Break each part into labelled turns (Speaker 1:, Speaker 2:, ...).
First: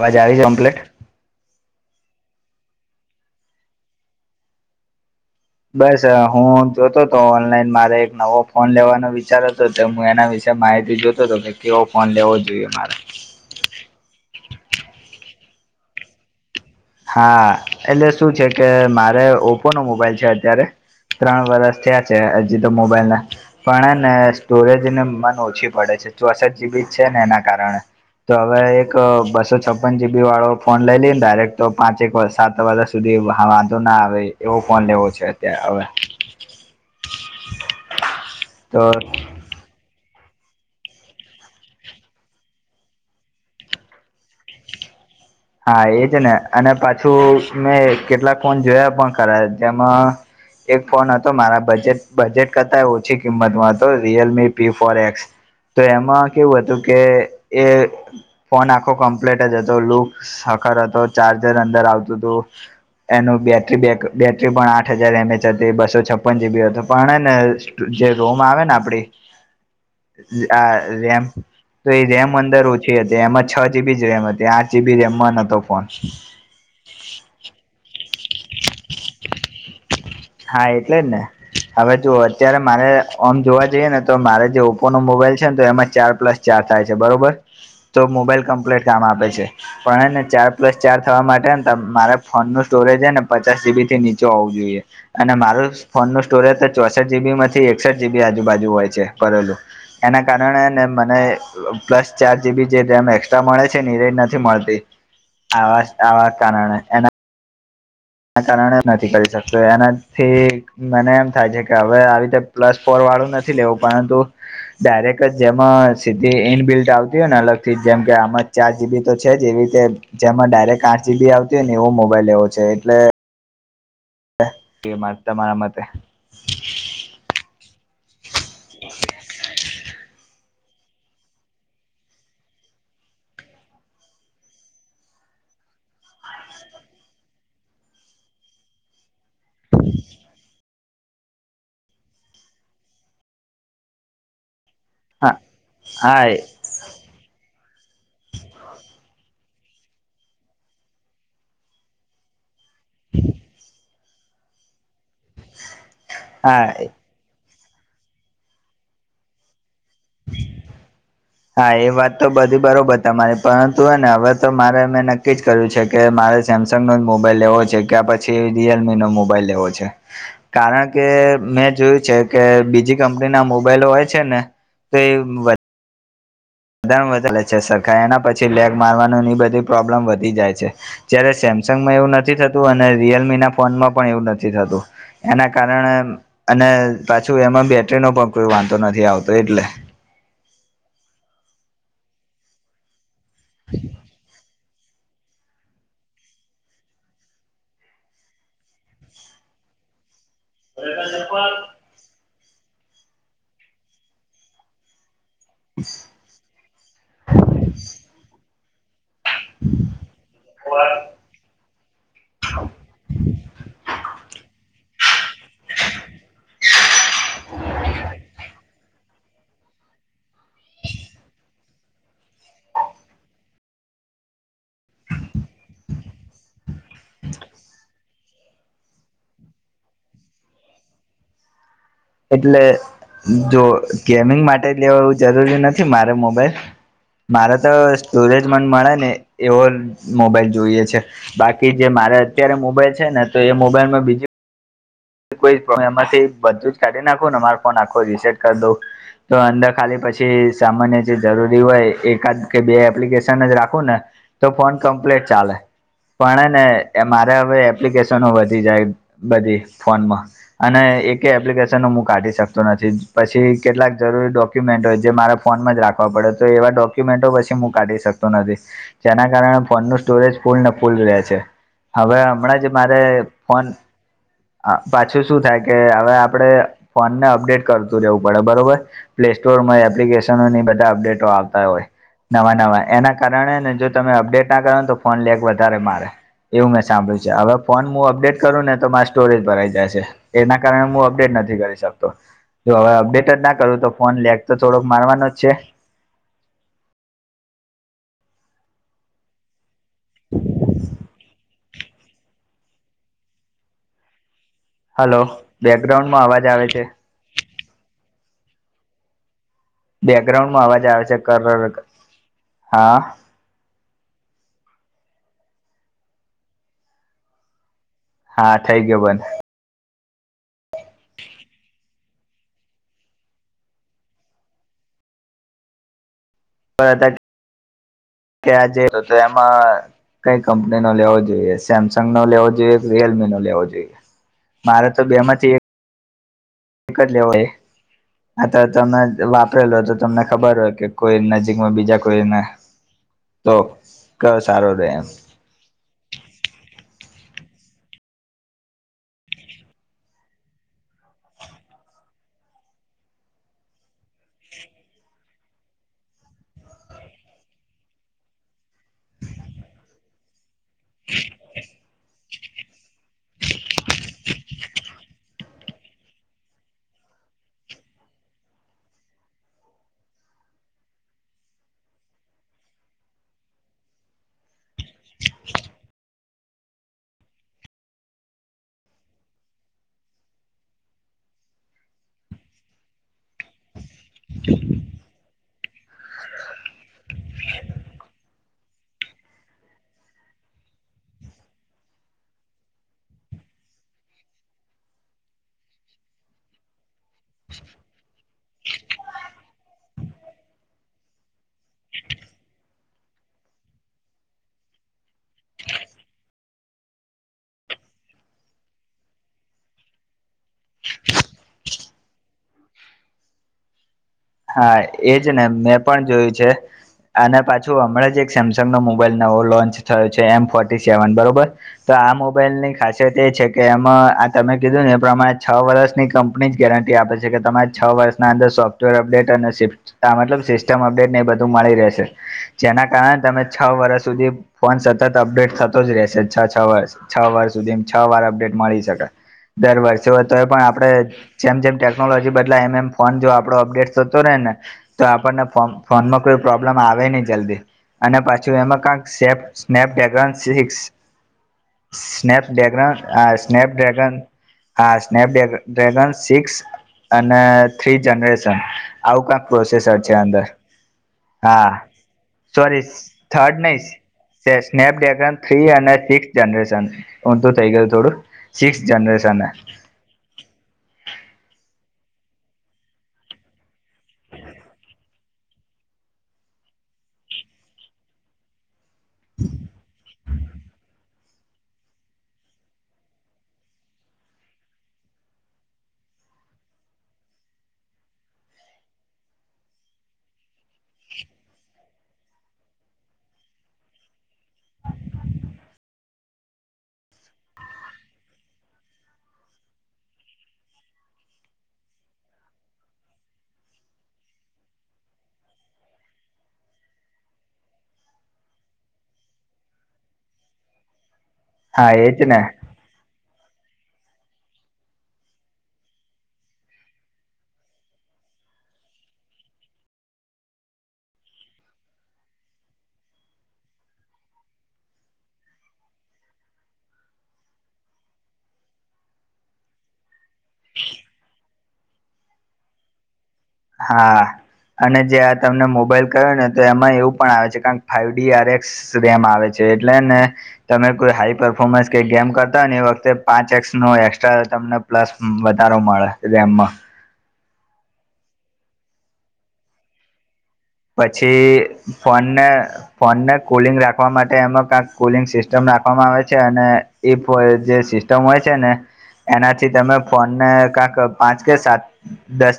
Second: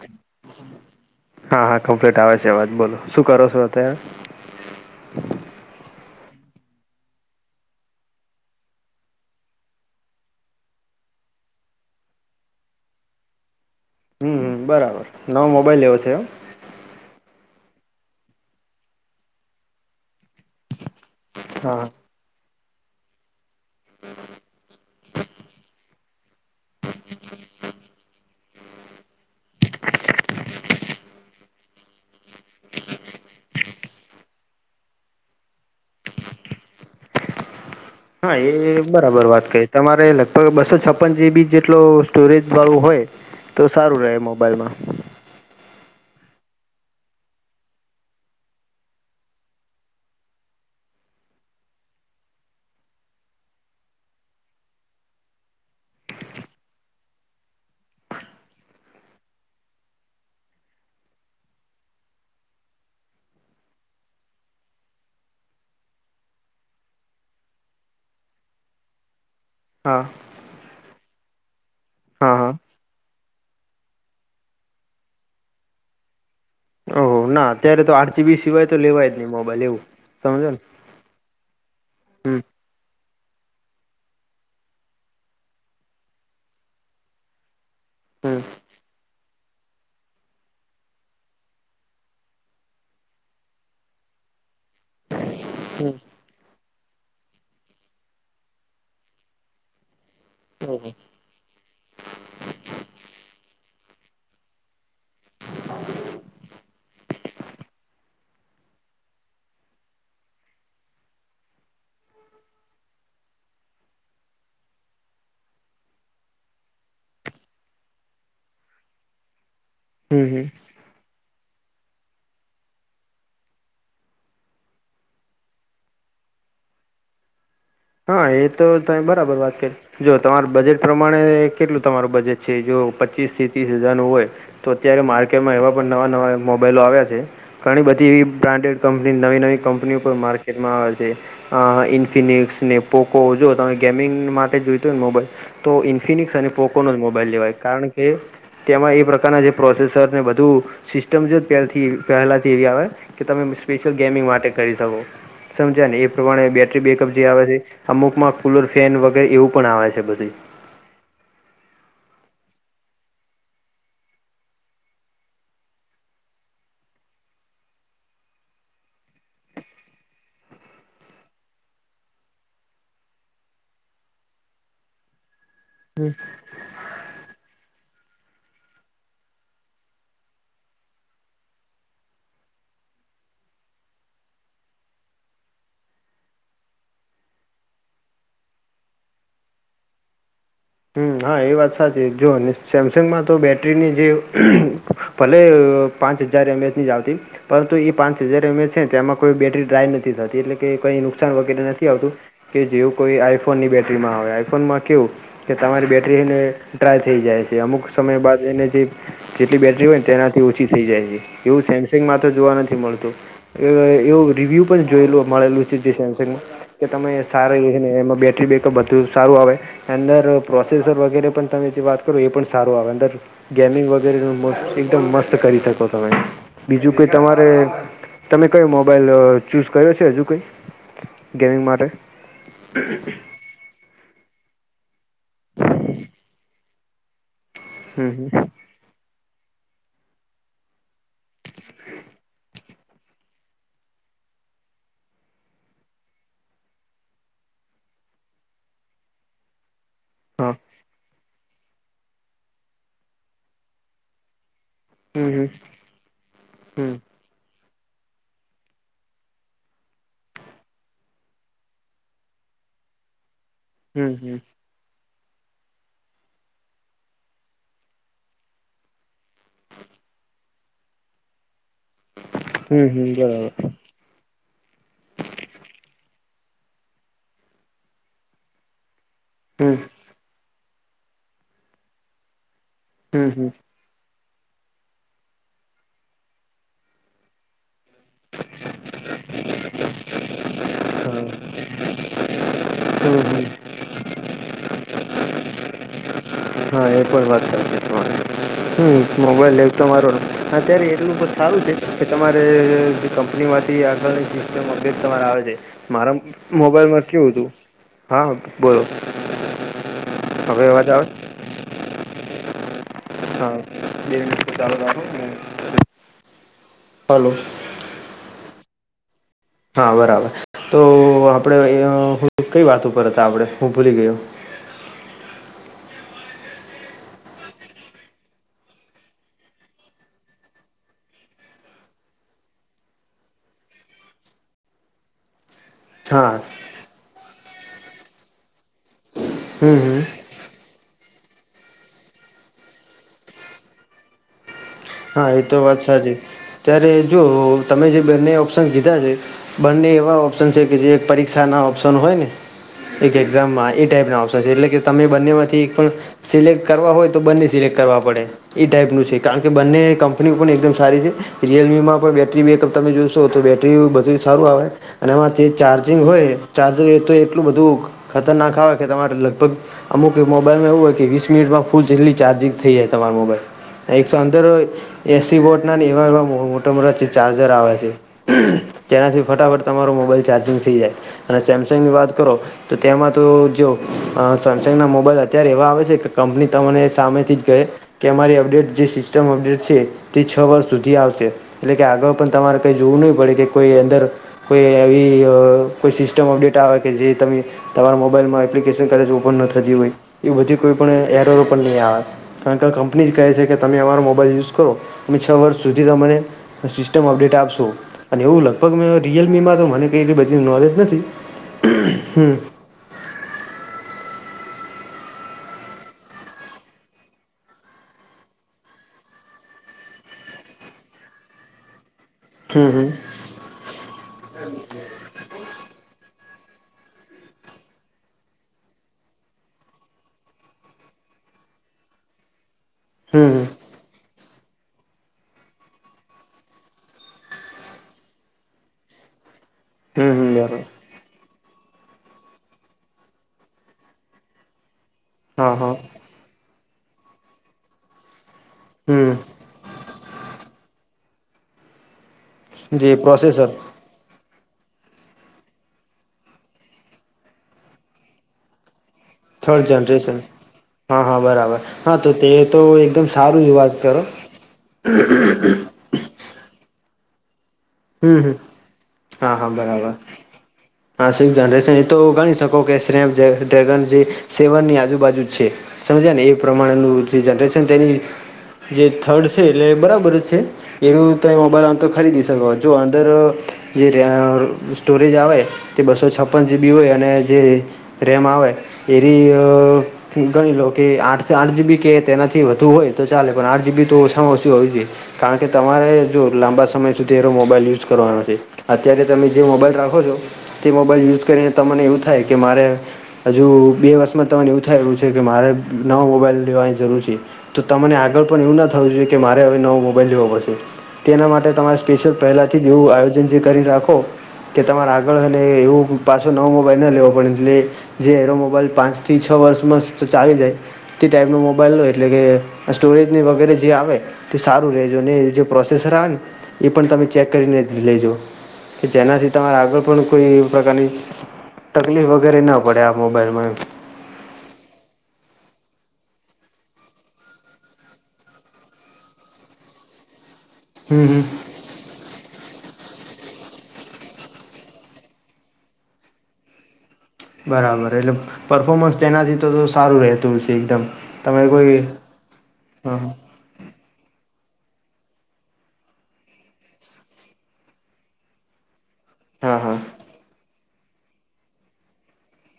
Speaker 1: અવાજ આવી છે? ઓમ્પ્લેટ.
Speaker 2: હા હા ઠોકત આવે છે એવાજ, બોલો શું કરો છો અતાર?
Speaker 1: બસ અ હું જોતો તો ઓનલાઈન, મારે એક નવો ફોન લેવાનો વિચારો હતો, હું એના વિશે માહિતી જોતો તો, ને કેવો ફોન લેવો જોઈએ મારે.
Speaker 2: હમ્મ, બરાબર, નવો મોબાઈલ લેવો છે એમ.
Speaker 1: હા, એટલે શું છે કે, મારે ઓપોનો મોબાઈલ છે અત્યારે. ત્રણ વરસ
Speaker 2: હા
Speaker 1: થયા છે, હજી તો મોબાઈલ ના. પણ અને સ્ટોરેજ ને મન ઓછી પડે છે, ચોસઠ જીબી છેને એના કારણે. તો હવે એક બસો છપ્પન જીબી વાળો ફોન લઈ લઈએ ને ડાયરેક્ટ, તો પાંચેક વરસ સાત વરસ હા વાન ધો ના આવે, એ એવો ફોન લેવો છે અત્યારે હવે.
Speaker 2: હા, એ
Speaker 1: તો
Speaker 2: બરાબર વાત કહિ. તમારે લગભગ બસો છપ્પન જીબી જેટલો સ્ટોરેજ વાળું હોય તો સારું રહે મોબાઈલમાં.
Speaker 1: હા એજ ને અને પાછું મેં કેટલાક ફોન જોયા પણ ખરા જેમાં એક ફોન હતો, મારા બજેટ બજેટ કરતા એ ઓછી કિંમતમાં હતો, રિયલમી પી ફોર એસ. તો એમાં કેવું હતું કે, એ ફોન આખો કમ્પ્લેટ જ હતો, લૂક સાકર હતો, ચાર્જર અંદર આવતું હતું. એનું બેટરી બેકઅ બેટરી પણ આઠ હજાર એમ એચ હતી, બસો છપ્પન જીબી હતો, પણ હેને જે રોમ આવે ને આપડી
Speaker 2: હા
Speaker 1: આ રેમ, તો એ રેમ
Speaker 2: હા
Speaker 1: અંદર
Speaker 2: હા
Speaker 1: ઓછી હતી, એમાં છ જીબીજ રેમ હતી, આઠ જીબી રેમમાં નતો ફોન.
Speaker 2: હો ના અત્યારે તો આઠ જી બી સિવાય તો લેવાય જ નહી મોબાઈલ એવું. સમજો ને
Speaker 1: હા, એટલે જ ને. હવે જો
Speaker 2: હમ
Speaker 1: અત્યારે મારે ઓમ જોવા જઈએ ને, તો મારે જે ઓપો નો મોબાઈલ છે ને, તો એમાં ચાર પ્લસ ચાર થાય છે બરોબર, તો
Speaker 2: હમ
Speaker 1: મોબાઈલ કમ્પ્લીટ કામ આપે છે. પણ એને ચાર પ્લસ ચાર થવા માટે ને મારે ફોન નું સ્ટોરેજ હને પચાસ જીબી થી નીચ ચો હોવુ જોઈએ. અને મારું ફોન નું સ્ટોરેજ તો ચોસઠ જીબી માંથી એકસઠ જીબી આજુબાજુ હોય છે ભરેલું. એના કારણે ને
Speaker 2: હમ
Speaker 1: મને, અ પ્લસ ચાર જીબી જે રેમ એકસ્ટ્રા મળે છે ને, એ રેમ નથી મળતી. આવાસ આવા કારણે ના કારણે નથી કરી શકતું, એનાથી મને એમ થાય છે કે, હવે આવી રીતે પ્લસ ફોર વાળું નથી લેવું, પરંતુ ડાયરેક્ટ જ જેમાં સીધી ઇનબિલ્ટ આવતી હોય ને, અલગ થી જેમ કે આમાં ચાર જીબીતો છેજ, એવી રીતે
Speaker 2: હમ હમ
Speaker 1: જેમાં ડાયરેક્ટ આઠ જીબી આવતી હોય ને એવો મોબાઈલ લેવો છે, એટલે એ મા તમારા મતે.
Speaker 2: હા, એ તો તમે બરાબર વાત કરી, જો તમાર બજેટ પ્રમાણે, કેટલું તમારું બજેટ છે, જો પચીસ થી ત્રીસ હજારનું હોય. તો અત્યારે માર્કેટમાં એવા પણ નવા નવા મોબાઈલો આવ્યા છે. ઘણી બધી બ્રાન્ડેડ કંપની, નવી નવી કંપનીઓ પણ માર્કેટમાં આવે છે. આ ઇન્ફિનિક્સ ને પોકો, જોઓ તમે ગેમિંગ માટે જોઈતો હોને મોબાઈલ,
Speaker 1: હા
Speaker 2: તો
Speaker 1: હા
Speaker 2: ઇન્ફિનિક્સ અને પોક કોનો જ મોબાઈલ લેવાય, કારણ કે તેમાં એ પ્રકારનાં જે પ્રોસેસરને બધું સિસ્ટમ છે, ત્યારથી પહેલાંથી એવી આવે, કે તમે સ્પેશિયલ ગેમિંગ માટે કરી શકો. સમજ્યા ને, એ પ્રમાણે
Speaker 1: હા
Speaker 2: બેટરી બેકઅપ જે આવે એ. અમુકમાં કુલર ફેન વગેરે એવું પણ આવે છે બધુંય.
Speaker 1: હા એ વાત તો બધી બરોબર તમારી. પરંતુ હે ને હવે તો મારે મેં નક્કી જ કર્યું છે. કે મારે સેમસંગ નો જ મોબાઈલ લેવો છે. કા પછી રિયલમીનો મોબાઈલ લેવો છે. કારણ કે મેં જોયું છે કે બીજી કંપનીના મોબાઈલો હોય છે ને તે વધ
Speaker 2: હમ
Speaker 1: વધામાં વધ લે છે સરખા એના પછી લેગ મારવાનું ને ઈ બધી પ્રોબ્લેમ વધી જાય છે. જ્યારે સેમસંગમાં એવું નથી થતું અને રિયલમીના ફોનમાં પણ એવું નથી થતું. એના કારણે અને પાછું એમાં બેટરીનો પણ કોઈ વાંધો નથી આવતો એટલે.
Speaker 2: હમ હા એ વાત સાચી. જો ને સેમસંગમાં તો બેટરીની જે ભલે પાંચ હજાર એમ એચની જ આવતી. પરંતુ એ પાંચ હજાર એમ એચ હે તે એમાં કોઈ બેટરી ડ્રાય નથી થતી એટલે. કે કઈ નુકસાન વગેરે નથી આવતું કે જેવું કોઈ આઈફોનની બેટરીમાં આવે. આઈફોનમાં કેવું કે તમારી બેટરી હેને ડ્રાય થઈ જાય છે. અમુક સમય બાદ એને જે જેટલી બેટરી હોય ને તેનાથી ઓછી થઈ જાય છે. એવું સેમસંગમાં તો જોવા નથી મળતું. એવું રિવ્યુ પણ જોયેલુ મળેલું છે જે સેમસંગમાં. કે તમે સારા હે ને એમાં બેટરી બેકઅપ બધું સારું આવે. અંદર પ્રોસેસર વગેરે પણ તમે જે વાત કરો એ પણ સારું આવે અંદર. ગેમિંગ વગેરે એકદમ મસ્ત કરી શકો તમે. બીજું કઈ તમારે તમે કયો મોબાઈલ ચૂઝ કર્યો છે હજુ કઈ, ગેમિંગ માટે?
Speaker 1: એટલે જો ગેમિંગ માટે લેવું જરૂરી નથી મારે મોબાઈલ. મારે તો
Speaker 2: હમ
Speaker 1: સ્ટોરેજ
Speaker 2: હમ
Speaker 1: મને મળે ને એવો મોબાઈલ જોઈએ છે. બાકી જે મારે અત્યારે મોબાઈલ છે ને તો એ મોબાઈલમાં બીજું કોઈ પણ એમાંથી બધું જ કાઢી નાખું ને મારો ફોન આખો રીસેટ કર દઉ. તો અંદર ખાલી પછી
Speaker 2: હા
Speaker 1: સામાન્ય જે જરૂરી હોય એકાદ કે બે એપ્લિકેશન જ રાખું ને તો ફોન કમ્પ્લીટ
Speaker 2: હમ હમ
Speaker 1: ચાલે. પણ હેને
Speaker 2: હમ
Speaker 1: એમાં હવે એપ્લિકેશનો વધી જાય બધી. ફોનમાં અને એકે એપ્લિકેશન હું કાઢી શકતો નથી. પછી કેટલાક જરૂરી ડોક
Speaker 2: હમ હમ
Speaker 1: ડોક્યુમેન્ટ હોય જે મારા ફોનમાં જ રાખવા પડે. તો એવા ડોક્યુમેન્ટો પછી હું કાઢી શકતો નથી. જેના કારણે ફોનનું સ્ટોરેજ ફૂલ ને ફૂલ રહે છે. હવે હમણાં જ જે
Speaker 2: હમ
Speaker 1: મારે
Speaker 2: હમ બરાબર
Speaker 1: ફોન આ પાછું શું થાય કે હવે આપણે ફોનને અપડેટ કરતું રહેેવું પડે બરોબર. પ્લે
Speaker 2: હમ
Speaker 1: સ્ટોરમાં એપ્લિકેશનનો એ બધા અપડેટો આવતા હોય. નવા નવા એના
Speaker 2: હમ
Speaker 1: કારણે
Speaker 2: હમ
Speaker 1: હેને જો તમે અપડેટ ના કરો ને તો ફોન લેક વધારે મારે એવું મેં સાંભળ્યું છે. હવે ફોન હું અપડેટ કરું ને તો મા સ્ટોરેજ ભરાઈ જાય છે. એના કારણે હું
Speaker 2: હા
Speaker 1: અપડેટ નથી કરી શકતો. જો હવે અપડેટ
Speaker 2: હમ
Speaker 1: જ
Speaker 2: હમ
Speaker 1: ના કરું તો ફોન લેક તો થોડોક મારવાનો જ છે.
Speaker 2: હમ હા એ પણ વાત સાચી તમારે. હમ મોબાઈલ લેવ તો મારવાનો અત્યારે એટલું તો સારું છે. કે તમારે જે કંપનીમાંથી આગળ જે તે અપડેટ
Speaker 1: હલો
Speaker 2: તમારે આવે છે. મારા
Speaker 1: બેકગ્રાઉન્ડમાં અવાજ આવે છે
Speaker 2: મોબાઈલમાં કેવું હતું હા બોલો.
Speaker 1: બેકગ્રાઉન્ડમાં અવાજ આવે છે કરર હા.
Speaker 2: આ બે મિનિટ ચાલુ રાખો. હું હલો
Speaker 1: હા થઈ ગયો બંધ.
Speaker 2: હા બરાબર. તો આપડે કઈ વાત ઉપર હતા આપડે? હું ભૂલી ગયો.
Speaker 1: હતા કે આ જે હતું એમાં કઈ કંપનીનો લેવો જોઈએ, સેમસંગ નો લેવો જોઈએ કે રિયલમીનો લેવો જોઈએ. મારે તો બેમાંથી એક
Speaker 2: હા.
Speaker 1: કરી લેવો જોઈએ, આ તમે વાપરેલો
Speaker 2: હમ
Speaker 1: તો
Speaker 2: હમ
Speaker 1: તમને. ખબર હોય કે, કોઈ નજીકમાં બીજા કોઈને તો, ક સારો રહે એમ.
Speaker 2: હા, એ તો વાત સાચી. ત્યારે જો તમે જે બંને ઓપ્શન કીધા છે. બંને એવા ઓપ્શન છે કે, જે એક પરીક્ષા ના ઓપ્શન હોય ને. એક એક્ઝામમાં એ ટાઈપ ના ઓપ્શન છે, એટલે કે તમે બંને માંથી એક પણ. સિલેક્ટ કરવા હોય તો, બંને સિલેક્ટ કરવા પડે, એ ટાઈપ નું છે, કારણ કે બંને કંપની પણ એકદમ સારી છે, રિયલમીમાં પણ બેઠ બેટરી બેકઅપ તમે જોશો, તો બેટરી બધું સારું આવે. અને એમાંથી ચાર્જિંગ હોય, ચાર્જર એ તો એટલું બધું ખતરનાક આવે, કે તમારે લગભગ અમુક મોબાઈલમાં એવું હોય કે, વીસ મિનિટમાં ફૂલ જેટલી ચાર્જિંગ થઈ જાય, તમારી મોબાઈલ અંદર એસી બોટ ના એવા-એવા, મોટા-મોટા ચાર્જર આવે છે. તેનાથી ફટાફટ તમારો મોબાઈલ ચાર્જિંગ થઈ જાય, અને સેમસંગ ની વાત કરો. તો તેમાં તો જો સેમસંગના મોબાઈલ અત્યારે એવા આવે છે, કે કંપની તને સામેથી જ ગઈ. કે અરી અપડેટ જે સિસ્ટમ અપડેટ છે, તે છ વર્ષ સુધી આવશે. એટલે કે, આગળ પણ તમારે કઈ જોવું નહી પડે, કે કોઈ અંદર કોઈ એવી કોઈ સિસ્ટમ અપડેટ આવે કે, જે તમે. તમારા મોબાઈલમાં એપ્લિકેશન કદાચ ઓપન ન થતી હોય, એ બધી કોઈ એ નહી આવે. કારણ કે કંપની જ કહે છે કે, તમે અમારો મોબાઈલ યુઝ કરો, તમે છ વર્ષ સુધી તમને. સિસ્ટમ અપડેટ આપશો. અને એવું લગભગ મે રિયલમી માં તો મને કઈ બધી નોલેજ નથી, હમ.
Speaker 1: હા, એજ ને મેં પણ જોયું છે. અને પાછું હમણાં જ એક સેમસંગ નો મોબાઈલ નવો લોન્ચ થયો છે, એમ ફોર્ટી સેવન બરોબર. તો આ મોબાઈલ
Speaker 2: હમ
Speaker 1: ની
Speaker 2: હમ
Speaker 1: ખાસિયત એ છે, કે એમાં આ તમે કીધું ને એ પ્રમાણે. છ વર્ષની કંપની જ ગેરંટી આપે છે, કે તમારે છ વર્ષના અંદર સોફ્ટવેર અપડેટ. સિસ્ટમ અપડેટ ને બધું મળી રહેશે, જેના કારણે
Speaker 2: હમ
Speaker 1: તમે. છ વર્ષ સુધી ફોન સતત અપડેટ થતો જ રહેશે, છ-છ વર્ષ. છ વર્ષ, સુધી છ વાર અપડેટ મળી શકાય. દર
Speaker 2: હમ
Speaker 1: વર્ષે હોય
Speaker 2: હમ
Speaker 1: તો, એ
Speaker 2: બરાબર
Speaker 1: પણ આપણે જેમ જેમ ટેકનોલોજી બદલાય, એમ, એમ ફોન જો આપણો અપડેટ થતો રહે ને, તો આપણને
Speaker 2: હા હા
Speaker 1: ફ ફોનમાં કોઈ પ્રોબ્લેમ આવે નહીં જલ્દી. અને પાછું એમાં
Speaker 2: હમ
Speaker 1: કંક સ્નેપ ડેગન સિક્સ. સ્નપ
Speaker 2: જે
Speaker 1: ડ્રેગન આ
Speaker 2: પ્રોસેસર
Speaker 1: સ્નપ ડ્રેગન. હા, સ્નેપ ડગન, સિક્સ અને થ્રી જનરેશન. આવું કંક
Speaker 2: થર્ડ
Speaker 1: પ્રોસેસર છે,
Speaker 2: જનરેશન
Speaker 1: અંદર.
Speaker 2: હા, હા, બરાબર. હા, તો તે તો
Speaker 1: સોરી
Speaker 2: એકદમ સારું
Speaker 1: થર્ડ
Speaker 2: વાત કરો.
Speaker 1: નહી સ્નેપડ્રેગન થ્રી અને સિક્સ જનરેશન ઊધું થઈ ગયું. થોડું સિક્સ જનરેશન.
Speaker 2: વાહ. હ, એ તો ગણી શકો કે, સ ડ્રેગન જે સેવનની આજુબાજુ છે. સમજાય ને, એ પ્રમાણેનું જે જનરેશન તેની. જે થર્ડ છે, એટલે બરાબર જ છે. એવું તમે મોબાઈલ આમ તો ખરીદીશ. જો અંદર જે ર સ્ટોરેજ આવે. તે બસો છપ્પન જીબી હોય, અને જે રેમ આવે એની. ગણી લો, કે આઠ-આઠ જીબી કે તેનાથી વધુ હોય તો ચાલે, પણ આઠ જીબી તો ઓછી હોવી જોઈએ. કારણ કે, તમારે જો લાંબા સમય સુધીરો મોબાઈલ યુઝ કરવાનો છે, અત્યારે તમે જે મોબાઈલ રાખો છો. તે મોબાઈલ યુઝ કરીને, તમને એવું થાય કે મારે. હજુ બે વર્ષમાં તમને એવું થાયેલું છે કે, મારે નવ મોબાઈલ લેવાની જરૂર છે. તો તને આગળ પણ એવું ના થવું જોઈએ, કે મારે હવે નવો મોબાઈલ લેવો પડશે, તેના માટે.
Speaker 1: હા
Speaker 2: સ્પેશલ
Speaker 1: એજ ને
Speaker 2: પહેલાંથી જ જેવું આયોજન જે કરી રાખો. કે તમારે આગળ એવું પાછો નવો મોબાઈલ ન લેવો પડે એટલે જે એરો મોબાઈલ પાંચ થી છ વર્ષમાં ચાલી જાય તે ટાઈપનો મોબાઈલ હોય એટલે કે સ્ટોરેજની વગેરે જે આવે તે સારું રરેજો ને એ જે પ્રોસેસર આવે ને એ પણ તમે ચેક કરીને જ લેજો કે જેનાથી તમારે આગળ પણ કોઈ પ્રકારની તકલીફ વગેરે ના પડે આ મોબાઈલમાં
Speaker 1: હા અને જે આ તમને મોબાઈલ કહ્યો ને તો એમાં એવું પણ આવે છે કારણ ફાઈઇવ ડી આરએક્સ આવે છે એટલે ને તમે
Speaker 2: હમ
Speaker 1: કોઈ
Speaker 2: હમ
Speaker 1: હાઈપર પફોર્મન્સ કે ગેમ કરતા હોય ને એ વખતે પાંચ એક્સનો એક્સ્ટ્રા તમને પ્લસ વધારો મળે રેમમાં
Speaker 2: બરાબર એટલે પરફોર્મન્સ તેનાથી તો તો સારું રહેતું છે એકદમ તમે કોઈ
Speaker 1: પછી ફોન
Speaker 2: હા
Speaker 1: ફોન કુલિંગ રાખવા માટે એમાં કક કુલિંગ સિસ્ટમ રાખવામાં આવે છે અને ઈ જે સસ્ટ મ હોય છે ને
Speaker 2: હા
Speaker 1: એનાથી
Speaker 2: હા
Speaker 1: તમે ફોન ને કંક પાંચ કે સાત દસ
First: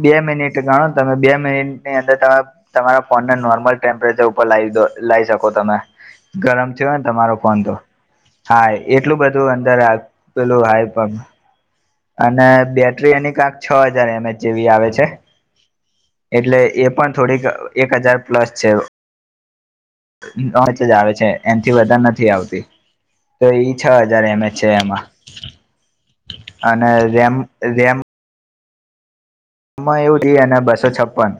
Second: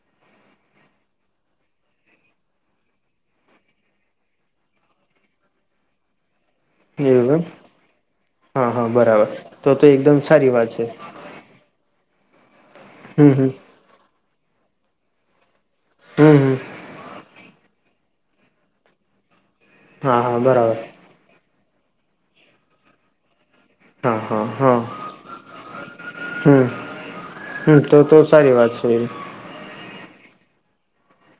Speaker 1: બે મિનિટ ગણો ને તમે બે મિનિટ ની અંદર તમે તમારા ફોનને નોર્મલ ટેમ્પરેચર ઉપર લાવ દો લાવ શકો તમે ગરમ જો ને
Speaker 2: એવું
Speaker 1: તમારો
Speaker 2: એમ
Speaker 1: ફોન તો હા એટલું
Speaker 2: બરાબર
Speaker 1: બધું
Speaker 2: તો
Speaker 1: અંદર
Speaker 2: તો એકદમ સારી
Speaker 1: પેલું
Speaker 2: વાત છે
Speaker 1: હાય પણ અને બેટરી
Speaker 2: હમ
Speaker 1: અનેની
Speaker 2: હમ
Speaker 1: કાંક છ હજાર એમએચ જેવી આવે છે
Speaker 2: હમ હમ
Speaker 1: એટલે એ પણ થોડીક એક હજાર પ્લસ છે
Speaker 2: હા હા બરાબર
Speaker 1: નચ જ આવે છે એનાથી વધારે નથી આવતી તો એ છ
Speaker 2: હા
Speaker 1: હજાર એમ
Speaker 2: હા
Speaker 1: એ છે
Speaker 2: હા
Speaker 1: એમાં
Speaker 2: હમ
Speaker 1: અને રેમ
Speaker 2: હમ
Speaker 1: રેમ
Speaker 2: તો તો સારી વાત છે હ
Speaker 1: માં એવું થ અને બસો છપ્પન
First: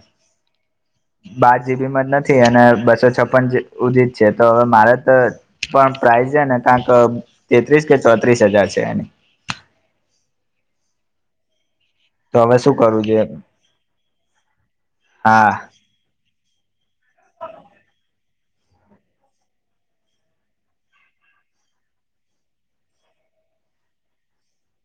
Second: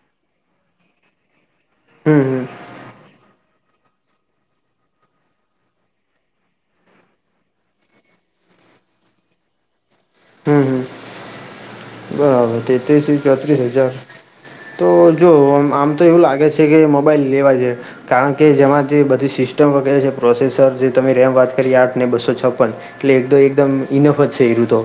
Speaker 1: બાર જીબી માં જ
Speaker 2: હમ
Speaker 1: નથી
Speaker 2: હમ
Speaker 1: અને બસો છપન ઉદિત છે તો હવે મારે તો પણ પ્રઇઝ છે ને કારંક તેત્રીસ કે ચોત્રીસ હજાર છે એની
Speaker 2: હમ હમ
Speaker 1: તો હવે
Speaker 2: બરાબર
Speaker 1: શું કરવું
Speaker 2: તેત્રીસ થી
Speaker 1: જોઈએ
Speaker 2: ચોત્રીસ હજાર તો જો
Speaker 1: હા
Speaker 2: આમ તો એવું લાગે છે છે કે મોબાઈલ લેવા છે કારણ કે જેમાં જે બધી સિસ્ટમ વગેરે છે પ્રોસેસર જે તમે રેમ વાત કરી આઠ ને બસો છપન એટલે એકદ એકદમ ઇનફ જ છે એઋતો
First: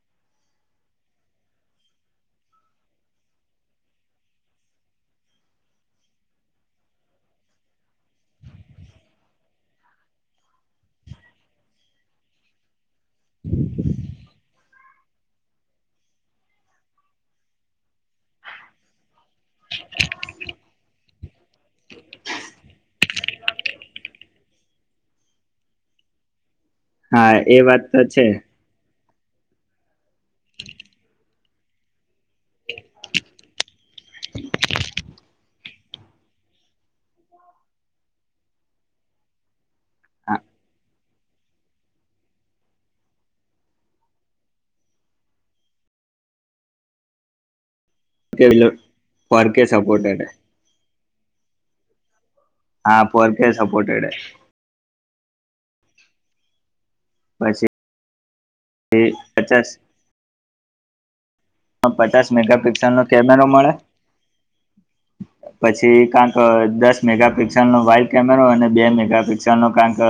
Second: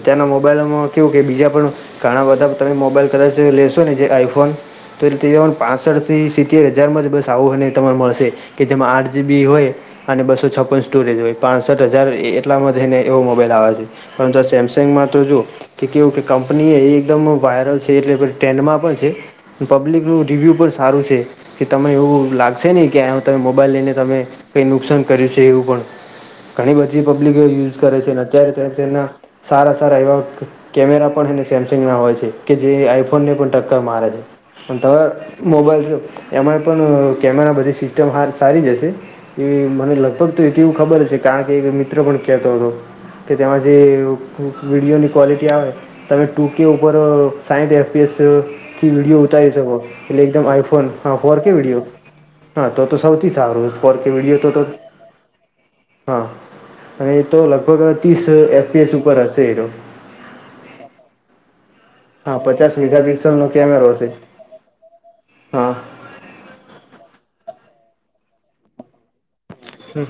Speaker 2: અત્યારના મોબાઈલમાં કે બીજા પણ ઘણા બધા તમે મોબાઈલ કદાચ લેશો ને જે આઈફોન તો એટલે તે પણ પાંસઠથી સિત્તેર હજારમાં જ બસ આવુંને તરે મળશે કે જેમાં આઠ જીબી હોય અને બસો છપન સ્ટોરેજ હોય પાસઠ હજાર એટલામાં જઈને એવો મોબાઈલ આવે છે પરંતુ આ સેમસંગમાં તો જોુ કે કેવું કે કંપની એ એકદમ વાયરલ છે એટલે ટેન્ડમાં પણ છે પબ્લિકનું રિવ્યુ પણ સારું છે કે તમે એવું લાગશે નહીં કેું તમે મોબાઈલ લઈને તમે કઈ નુકસાન કર્યું છે એવું પણ ઘણી બધી
Speaker 1: હા
Speaker 2: પબ્લિકો
Speaker 1: એ
Speaker 2: યુઝ
Speaker 1: વાત
Speaker 2: કરે
Speaker 1: તો
Speaker 2: છે અત્યારે ના સારા સારા એવા કેમેરા પણ એને સેમસંગ ના હોય છે કે જે આઈફોન ને પણ ટક્કર મારે છે અને તમામે મોબાઈલ છો એમાંય પણ કેમેરા બધી સિસ્ટમ હાર સારી જશે એ મને લગભગ તોવું ખબર છે કારણ કે એક મિત્ર પણ કેતો હતો કે તેમાં જે વિડીયોની ક્વોલિટી આવે તમે ટુ કે ઉપર સાઈઠ એફપીએસ
Speaker 1: છે
Speaker 2: થી વિડીયો
Speaker 1: ફોર
Speaker 2: ઉતારી
Speaker 1: કે
Speaker 2: શકો
Speaker 1: સપોર્ટેડ
Speaker 2: એટલે એકદમ આઈફોન હા ફોર કે વિડીયો હા તો તો
Speaker 1: ફોર
Speaker 2: સૌથી
Speaker 1: કે
Speaker 2: સારું કો
Speaker 1: સપોર્ટેડ
Speaker 2: કે વિડીયો તો તો હા અને એ તો
Speaker 1: પછી
Speaker 2: લગભગ ત્રીસ એફએસ ઉપર હશે એ
Speaker 1: પચાસ
Speaker 2: [unintelligible]
Speaker 1: આમ પચાસ મેગાપિક્સલ નો કેમેરો મળે
Speaker 2: હા
Speaker 1: પછી કંક દસ મેગાપિક્સલ નો વાઇવ કેમેરો અને બે મેગાપિક શિક્ણ ન કંક
Speaker 2: હમ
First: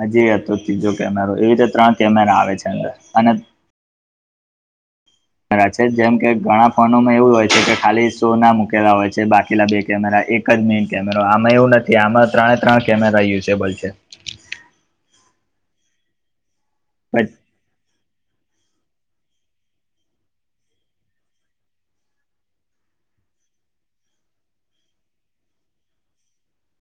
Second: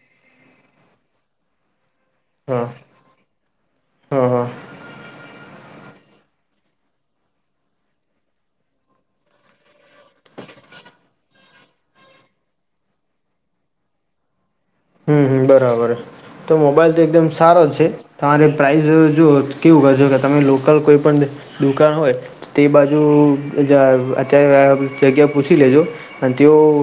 Speaker 1: આજી હતો ત્રીજો કેરો એવી રીતે ત્રણ કેમેરા આવે
Speaker 2: હા
Speaker 1: છે ને અને
Speaker 2: હા, હા.
Speaker 1: ઘણા છે જેમ કે ઘણા ફોનોમાં એવું હોય છે કે ખાલી શો ના મુૂકેલા હોય છે બાકીલા બે કેમેરા એક એક જ મેન કેમેરો આમાં એવું નથી આમાં ત્રણે ત્રણ કેમેરા યુઝેબલ છે.
Speaker 2: હમ્મ, હમ્મ બરાબર. તો મોબાઈલ તો એકદમ સારો છે. તમારે પ્રાઇસ જો કેવું કરજો કે તમે લોકલ કોઈ પણ દુકાન હોય તે બાજુ જા અત્યારે આ જગ્યા પૂછી લેજો અને તેઓ